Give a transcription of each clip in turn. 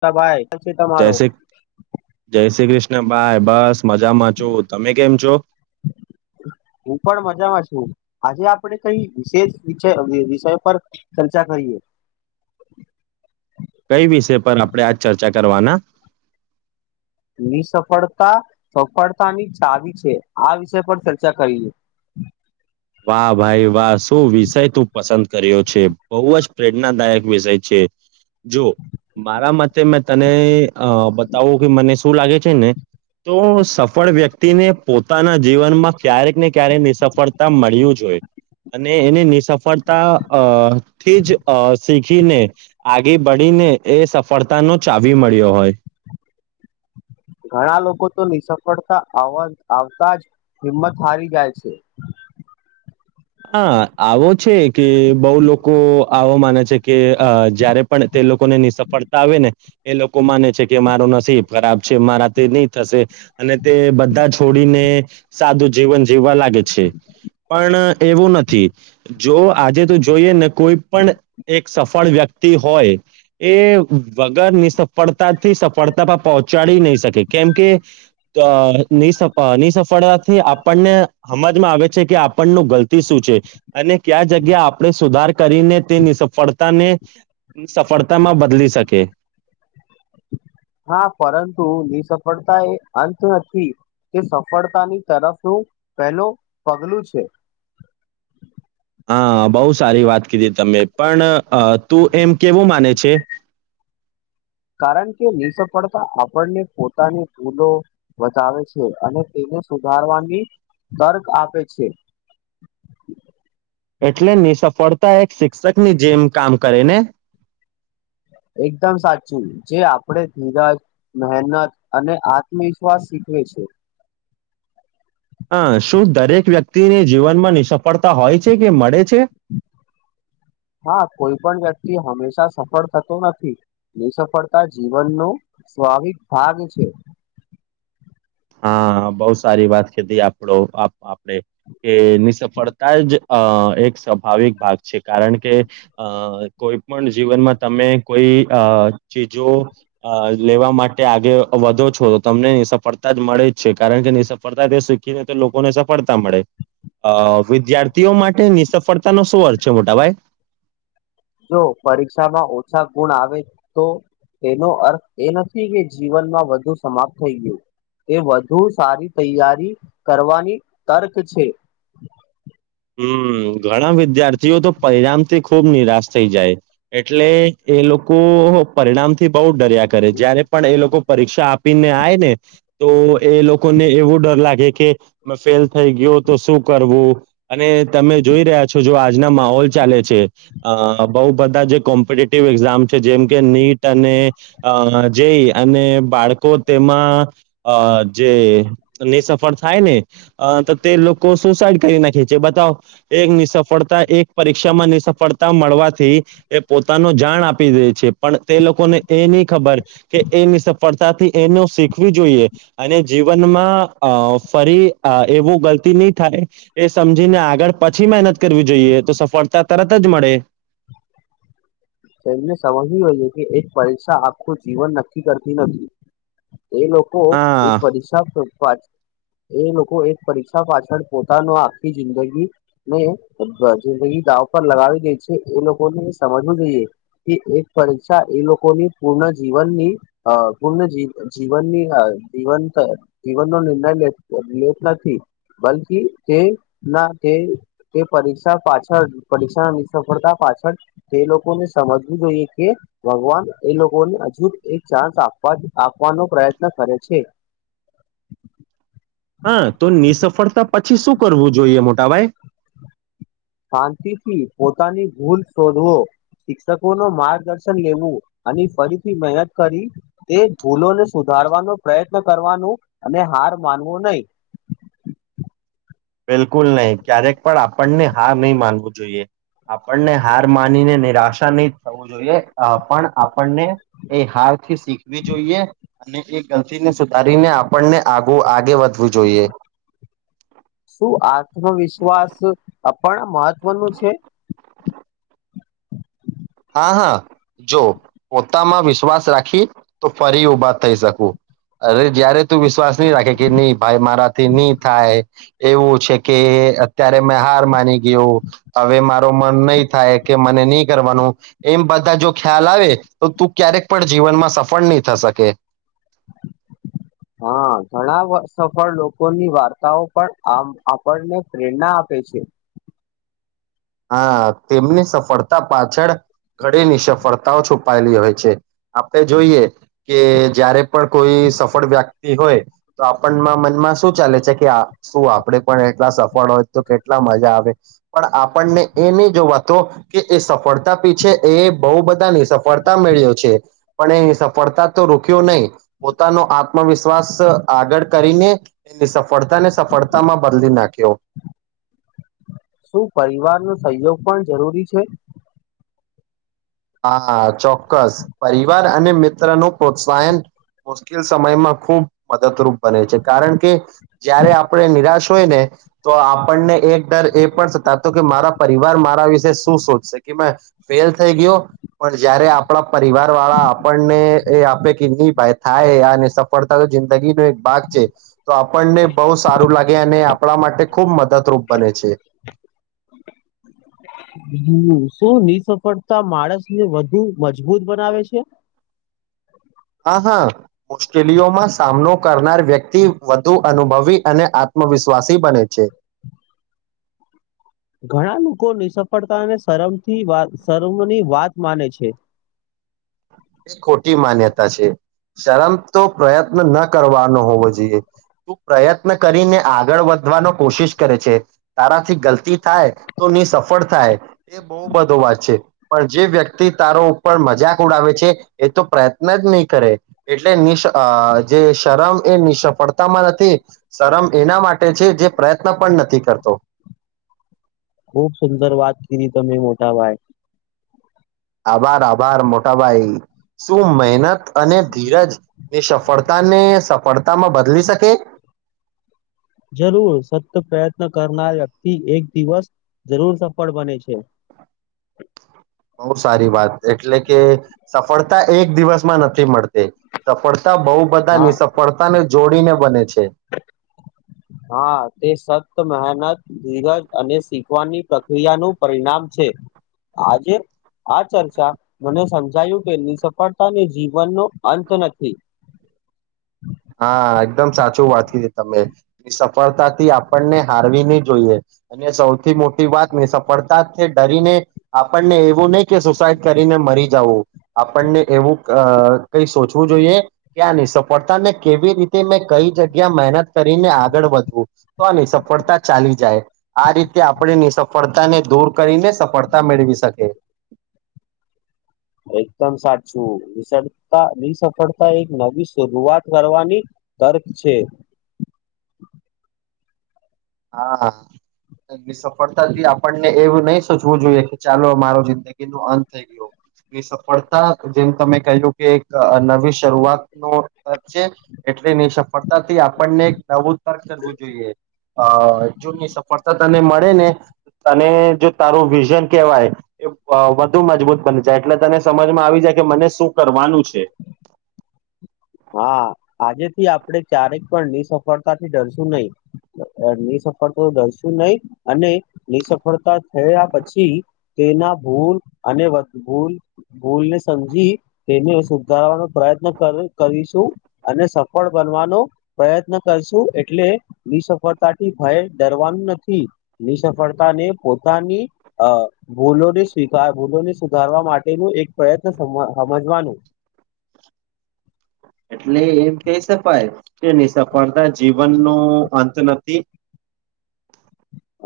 તબાય. જય શ્રી [unintelligible] જય શ્રી કૃષ્ણભાઈ બસ. મજામાં છો તમે કેમ છો હું પણ મજામાં છું આજે આપણે કઈ વિશેષ વિષ વિષયો પર ચર્ચા કરીએ. [inaudible] કઈ વિષય પર આપણે આ ચર્ચા કરવાના. નિસફળતા સફળતાની ચાવી છે આ વિષય પર ચર્ચા કરીએ. હમ. વાહ ભાઈ વાહ શું વિષય તું પસંદ કર્યો છે બહુ જ પ્રેરણાદાયક વિષય છે. જો મારા મતે મેં તને બતાવો કે મને શું લાગે છે ને. તો સફળ વ્યક્તિને, પોતાના જીવનમાં ક્યારેક ને ક્યારેક નિ સફળતા મળ્યું જો હોય અને એની નિસફળતા અ થી જ શીખીને આગે બડીને એ સફળતાનો ચાવી, મળ્યો હોય [unintelligible] [inaudible] [inaudible] ઘણા લોકો તો નિ સફળતા આવતા જ હિંમત હારી, જાય છે. [inaudible] હા, આવો છે, કે બહુ લોકો આવો માને છે. કે જય્યારે પણ લોકો ને નીસફળતા આવે ને એ લોકો માને છે, કે મારો નસીબ ખરાબ છે. મારા તે નહી થશે અને તે બધા છોડીને, સાદુ જીવન જીવવા લાગે છે, પણ એવું નથી જો આજે, તો જોઈએ ને કોઈ પણ એક સફળ વ્યક્તિ હોય એ વગર નિ સફળતા થી સફળતા પર પહોંચાડી નહી, શકે કેમ કે નિ, નિ સફળતાથી આપણને સમજમાં આવે છે, કે આપણનું ગલત શું છે, અને ક્યા જગ્યા આપણે સુધાર કરીને તે. ની સફળતાને સફળતામાં બદલી શકે [inaudible] હા, પરતુ નિ સફળતા એ અંત નથી કે સફળતાની તરફનુ પહેલ પગલું છે. હા, બહુ સારી વાત કીધી તમે પણ તું એમ કેવું માને છે. [inaudible] કારણ કે નિ સફળતા આપણને પોતાની ભૂલો બતાાવે છે, અને તેનેધી ધારવાની તર્ક આપે છે. એટલે નિ સફળતા એક શિક્ષક ની જેમ કામ કરે ને એકદમ સાચું જે આપણેે ધીરજ મહેનત અને આત્મવિશ્વાસ શ વિ છે હ શું દરેક વ્યક્તિને જીવનમા, નિ સફળતા હોય છે, કે મળે છે હા કોઈ પણ જા હમેશા સફળ થતો નથી, નિ સફળતા જીવનનો સ્વાાવિક ભાગ છે. [inaudible] [inaudible] હા, બહુ સારી વાત, કીધી આપડ આપડે કેની સફળતા જ અ એક સ્વાભાવિક ભાગ છે. કારણ કે અ કોઈ પણ જીવનમા, તમે કોઈ ચીજો લેવા માટે આગ વધો છો, તો તમને સફળતા જ મળે જ છે. કારણ કે સફળતા તે શીખીને તો લોકોને સફળતા મળે. અ વિદ્યાર્થીઓ માટેની સફળતા નો શું અર્થ છે, મોટા ભાઈ? જો પરીક્ષામાં ઓછા ગુણ આવે તો એનો અર્થ એ નથી, કે જીવનમાં વધુ સમાપ્ત થઈ ગયુ એ વધુ સારી તૈયારી કરવાની તર્ક છે. હમ, ઘણા વિદ્યાર્થીઓ તો પરિણામથી ખુબ નિરાશ થઈ જાય. એટલે એ લોકો લોકો પરિણામથી બહુ, ડર્યા કરે જ્યારે પણ એ લોકો પરીક્ષા આપીને આ ને તો એ લોકોને એવો ડર લાગે કે ફેલ થઈ ગયો તો શું કરવું? અને તમે જોઈ રહ્યા છો, જો આજના માહોલ ચાલે છે. બહુ બધા જે કોમ્પિટેટિવ એઝામ છે. જેમ કે નીટ અને જે અને બાળકો તેમાં જે ને સફળ થાય, ને તો તે લોકો સુસાઈડ કરી નાખી બતાવ એક નિ સફળતા એક પરીક્ષામાં નિ સફળતા મળવાથી એ પોતાનો જા આપી દે છે. પણ તે લોકોને એ નહી ખબર કે એની સફળતાથી એને શીખવી જોઈએ અને જીવનમાં ફરી એવુ ગલતી નહી, થાય સમજીને આગળ પછી, મહેનત કરવી જોઈએ. તો સફળતા તરત જ મળે. [inaudible] એને સમજવી હોઈએ કે એક પરીક્ષા આખું જીવન નક્કી કરતી નથી. એ લોકો એક હા પરીક્ષાપવા જ એ લોકો એક પરીક્ષા પાછળ પોતાનો આખી જિંદગી, ને જિંદગી પર લગાવી ગઈ છે, એ લોકો ને સમજવું જોઈએ. કે એક પરીક્ષા એ લોકોની પૂર્ણ જીવનની અ પૂર્ણ જ જીવનની જીવન જીવન નો નિર્ણય લેત નથી, બલકી તે પરીક્ષા પાછળ પરીક્ષા સફળતા પાછળ, તે લોકોને સમજવું જોઈએ કે ભગવાન એ લોકોને હજુ એક ચાન્સવા આપવાનો પ્રયત્ન કરે છે. હા તો નિસફળતા પછી શું કરવું જોઈએ મોટાભાઈ? શાંતિથી પોતાની ભૂલ શોધવો. શિક્ષકો ન માર્ગદર્શન લેવું, અને ફરીથી મહેનત કરી તે ભૂલોને સુધાર માવાનો પ્રયત્ન કરવાનું અને હાર માનવો નહી. બિલકુલ નહીં ક્યારેક પણ આપણને હાર નહી માનવું જોઈએ. આપણને હાર માનીને નિરાશા નહી થવું જોઈએ પણ આપણને એ હાર શીખવી જોઈએ, અને એ ગતીને સુધારીને આપણને આગે વધવું જોઈએ. શું આત્મવિશ્વાસણા મહત્વનું છે? હા હા જો પોતામાં વિશ્વાસ રાખી તો ફરી ઉભા થઈ શકું. અરે જયારે તું વિશ્વાસ નહી રાખે કે નહી ભાઈ મારાથી નહી થાય, એવું છે કે અત્યારે મેં હાર માની ગયો, હવે મારો મન નહી થાય કે મને નહી કરવાનું. એમ બધા જો ખ્યાલ આવે, તો તું ક્યારેક પણ જીવનમાં સફળ નહી થ શકે. [inaudible] હા ઘણા સફળ લોકોની વાર્તાઓ પણ આપને પ્રેરણા આપે છે. હા તેમની સફળતા પાછળ ઘડીની સફળતાઓ છુપાયેલી હોય છે. આપણે જોઈએ કે જયારે પણ કોઈ સફળ વ્યક્તિ હોય, તો આપણમાં મનમાં શું ચાલે છે કે શું આપે પણ એટલા સફળ હોય તો કેટલા મજા આવે, પણ આપને એ નહી જોવાતું, તો કે એ સફળતા પીછે એ બહુ બધાની સફળતા મેળ્યો છે. પણ એ સફળતા તો રોક્યો નહી, પોતાનો આત્મવિશ્વાસ આગળ કરીને એની સફળતા ને સફળતામાં બદલી નાખ્યો. શું પરિવારનો સહયોગ પણ જરૂરી છે? હા ચોક્કસ પરિવાર અને મિત્ર નું પ્રોત્સાહન મુશ્કેલ સમયમાં ખુબ મદદરૂપ બને છે કારણ કે, જયારે આપણે નિરાશ હોય ને. તો આપણને એક ડર એ પણ સતા તો કે મારા પરિવાર મારા વિશે શું શોધશે કે મે ફેલ થઈ ગયો. પણ જયારે આપણા પરિવાર વાળા આપણને એ આપે કે નહી ભાઈ થાય અને સફળતા જિંદગીનો એક ભાગ છે. તો આપણને બહુ સારું લાગે અને આપણા માટે ખૂબ મદદરૂપ બને છે. બ [inaudible] શું નિ સફળતા માણસને વધુ મજબૂત બનાવે છે? હા હા મુશ્કેલીઓમાં સામનો કરનાર વ્યક્તિ વધુ અનુભવી અને આત્મવિશ્વાસી બને છે. [inaudible] ઘણા લોકો નિ સફળતાને શરમથી શરમની વાત માને છે. [inaudible] એ ખોટી માન્યતા છે. શરમ તો પ્રયત્ન ન કરવાનો હોવો જોઈએ, તું પ્રયત્ન કરીને આગળ વધ વધ કોશિશ કરે છે, તારાથી ગલતી થાય, તો ની સફળ થાય એ બહ બધો છે, પણ જે વ્યક્તિ તારો ઉપર મજા ઉડાવે છે એ તો પ્રયત્ન જ નહીં કરે, એટલે જે શરમ એ નિશ પડતામાં નથી શમ એના માટે છે જે પ્રયત્ન પણ નથી કરતો. ખુબ સુંદર વાત કીધ તમે મોટા ભાઈ. આભાર આભાર મોટાભાઈ શું મહેનત. અને ધીરજ એ સફળતા ને. પડતામાં બદલી શકે. જરૂર સત પ્રયત્ન કરનાર વ્યક્તિ એક દિવસ જરૂર સફળ બને છે. [inaudible] બઉુ સારી વાત એટલે કે સફળતા એક દિવસમાં નથી મળતી સફળતા બહુ બધા હા ની સફળતા ને જોડીને બને છે હા તે સત મહેનત. ધીરજ અને શીખવાની પ્રક્રિયાનુંું પરિણામ છે આજે. આ ચર્ચા મને સમજાયું કે નિ સફળતાને જીવનનોો અંત નથી. હમ. હા એકદમ સાચું વાત છે તમે સફળતા થી આપણને હારવી નહી જોઈએ. અને સૌથી મોટી વાત ને સફળતાથી ડરીને આપણને એવું નહી કે સુસાઈડ કરીને. મ જ આપને એવું કઈ સોચવું જોઈએ કે ન સફળતા ને. કેવી રીતે મેં કઈ જગ્યા મહેનત કરીને આગળ વધવું તો આની સફળતા ચાલી જાય. આ રીતે આપણેની સફળતા ને દૂર કરીને સફળતા મેળવી શકે. [inaudible] એકદમ સાચુંતા સફળતા એક નવી શરૂઆત કરવાની. તર્ક છે. હા. એ સફળતા થી આપણને એવું નહી સચવું જોઈએ કે ચાલો મારો જિંદગી નો અંત થઈ ગયો. સફળતા જેમ તમે કહ્યું કે એક નવી શરૂઆત ન છે. એટની સફળતાથી આપણને નવું તર્ક કરવું જોઈએ. અ જોની સફળતા તને મળે ને. તને જો તારું વિઝન કહેવાય એ વધુ મજબૂત બને જાય એટલે તને સમજમાં આવી જાય. કે મને શું કરવાનું છે. [inaudible] હા આજે થી આપડે ચારેક પણ નિ સફળતા થી ડરશું નહીિ. નિ સફળતા દશું નહી અને નિ સફળતા થયા પછી.. તેના ભૂલ અને ભૂલ ભૂલને સમજી તેને સુધારવાનો પ્રયત્ન.. મકાાલ.. કરીશું અને સફળ બનવાનો પ્રયત્ન કરશું એટલે બ સફળતાથી.. ભય ડરવાનું નથી ની સફળતા ને પોતાની અ ભૂલોને સ્વીકાર. ભૂલોને સુધારવા માટેનું એક પ્રયત્ન સમજવાનું. એટલે એમ કહી સકાય. એ નની સફળતા જીવન નો અંત નથી.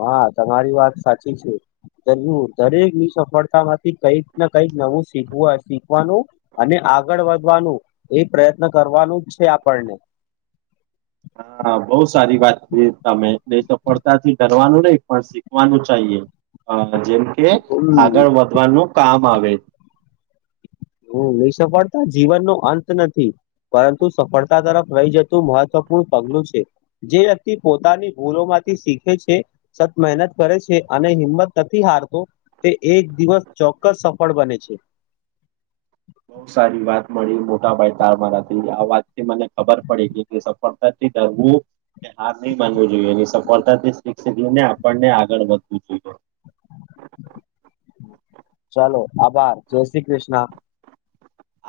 હા તમારી વાત સાચી છે. દરેક ની સફળતા માંથી કઈક કઈક નવુંીખ શીખવાનું અને. આગળ વધવાનું એ પ્રયત્ન કરવાનું જ છે આપણને. હા બહ સારી વાત કરી તમે નહી તો પડતાથી કરવારનું નહીિ પણ શીખવાનું ચાએ. અ જેમ કે હમ આગળ વધવાનું કામ આવે. હ એ સફળતા જીવન નો અંત નથી પરંતુ સફળતા તરફ રહી જતું મહત્વ. પગલું છે જે વ્યક્તિ પોતાની ભૂલો માંથી શીખે છે સત મહેનત કરે છે. અને હિંમત નથી હારતો તે એક દિવસ ચોક્કસ સફળ બને છે. બઉ સારી વાત મળી મોટાભાઈ તાર મારાથી આ વાત થી મને ખબર પડી કે સફળતા. ત હું. હા નહી બનવું જોઈએ એની સફળતાથી શિક્ષને આપણને આગળ વધવું જોઈએ. ચાલો આભાર જય શ્રી કૃષ્ણ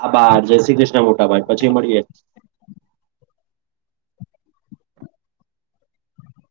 આભાર જય શ્રી કૃષ્ણ મોર્તિ. હા, ભાઈ પછી મળીએ.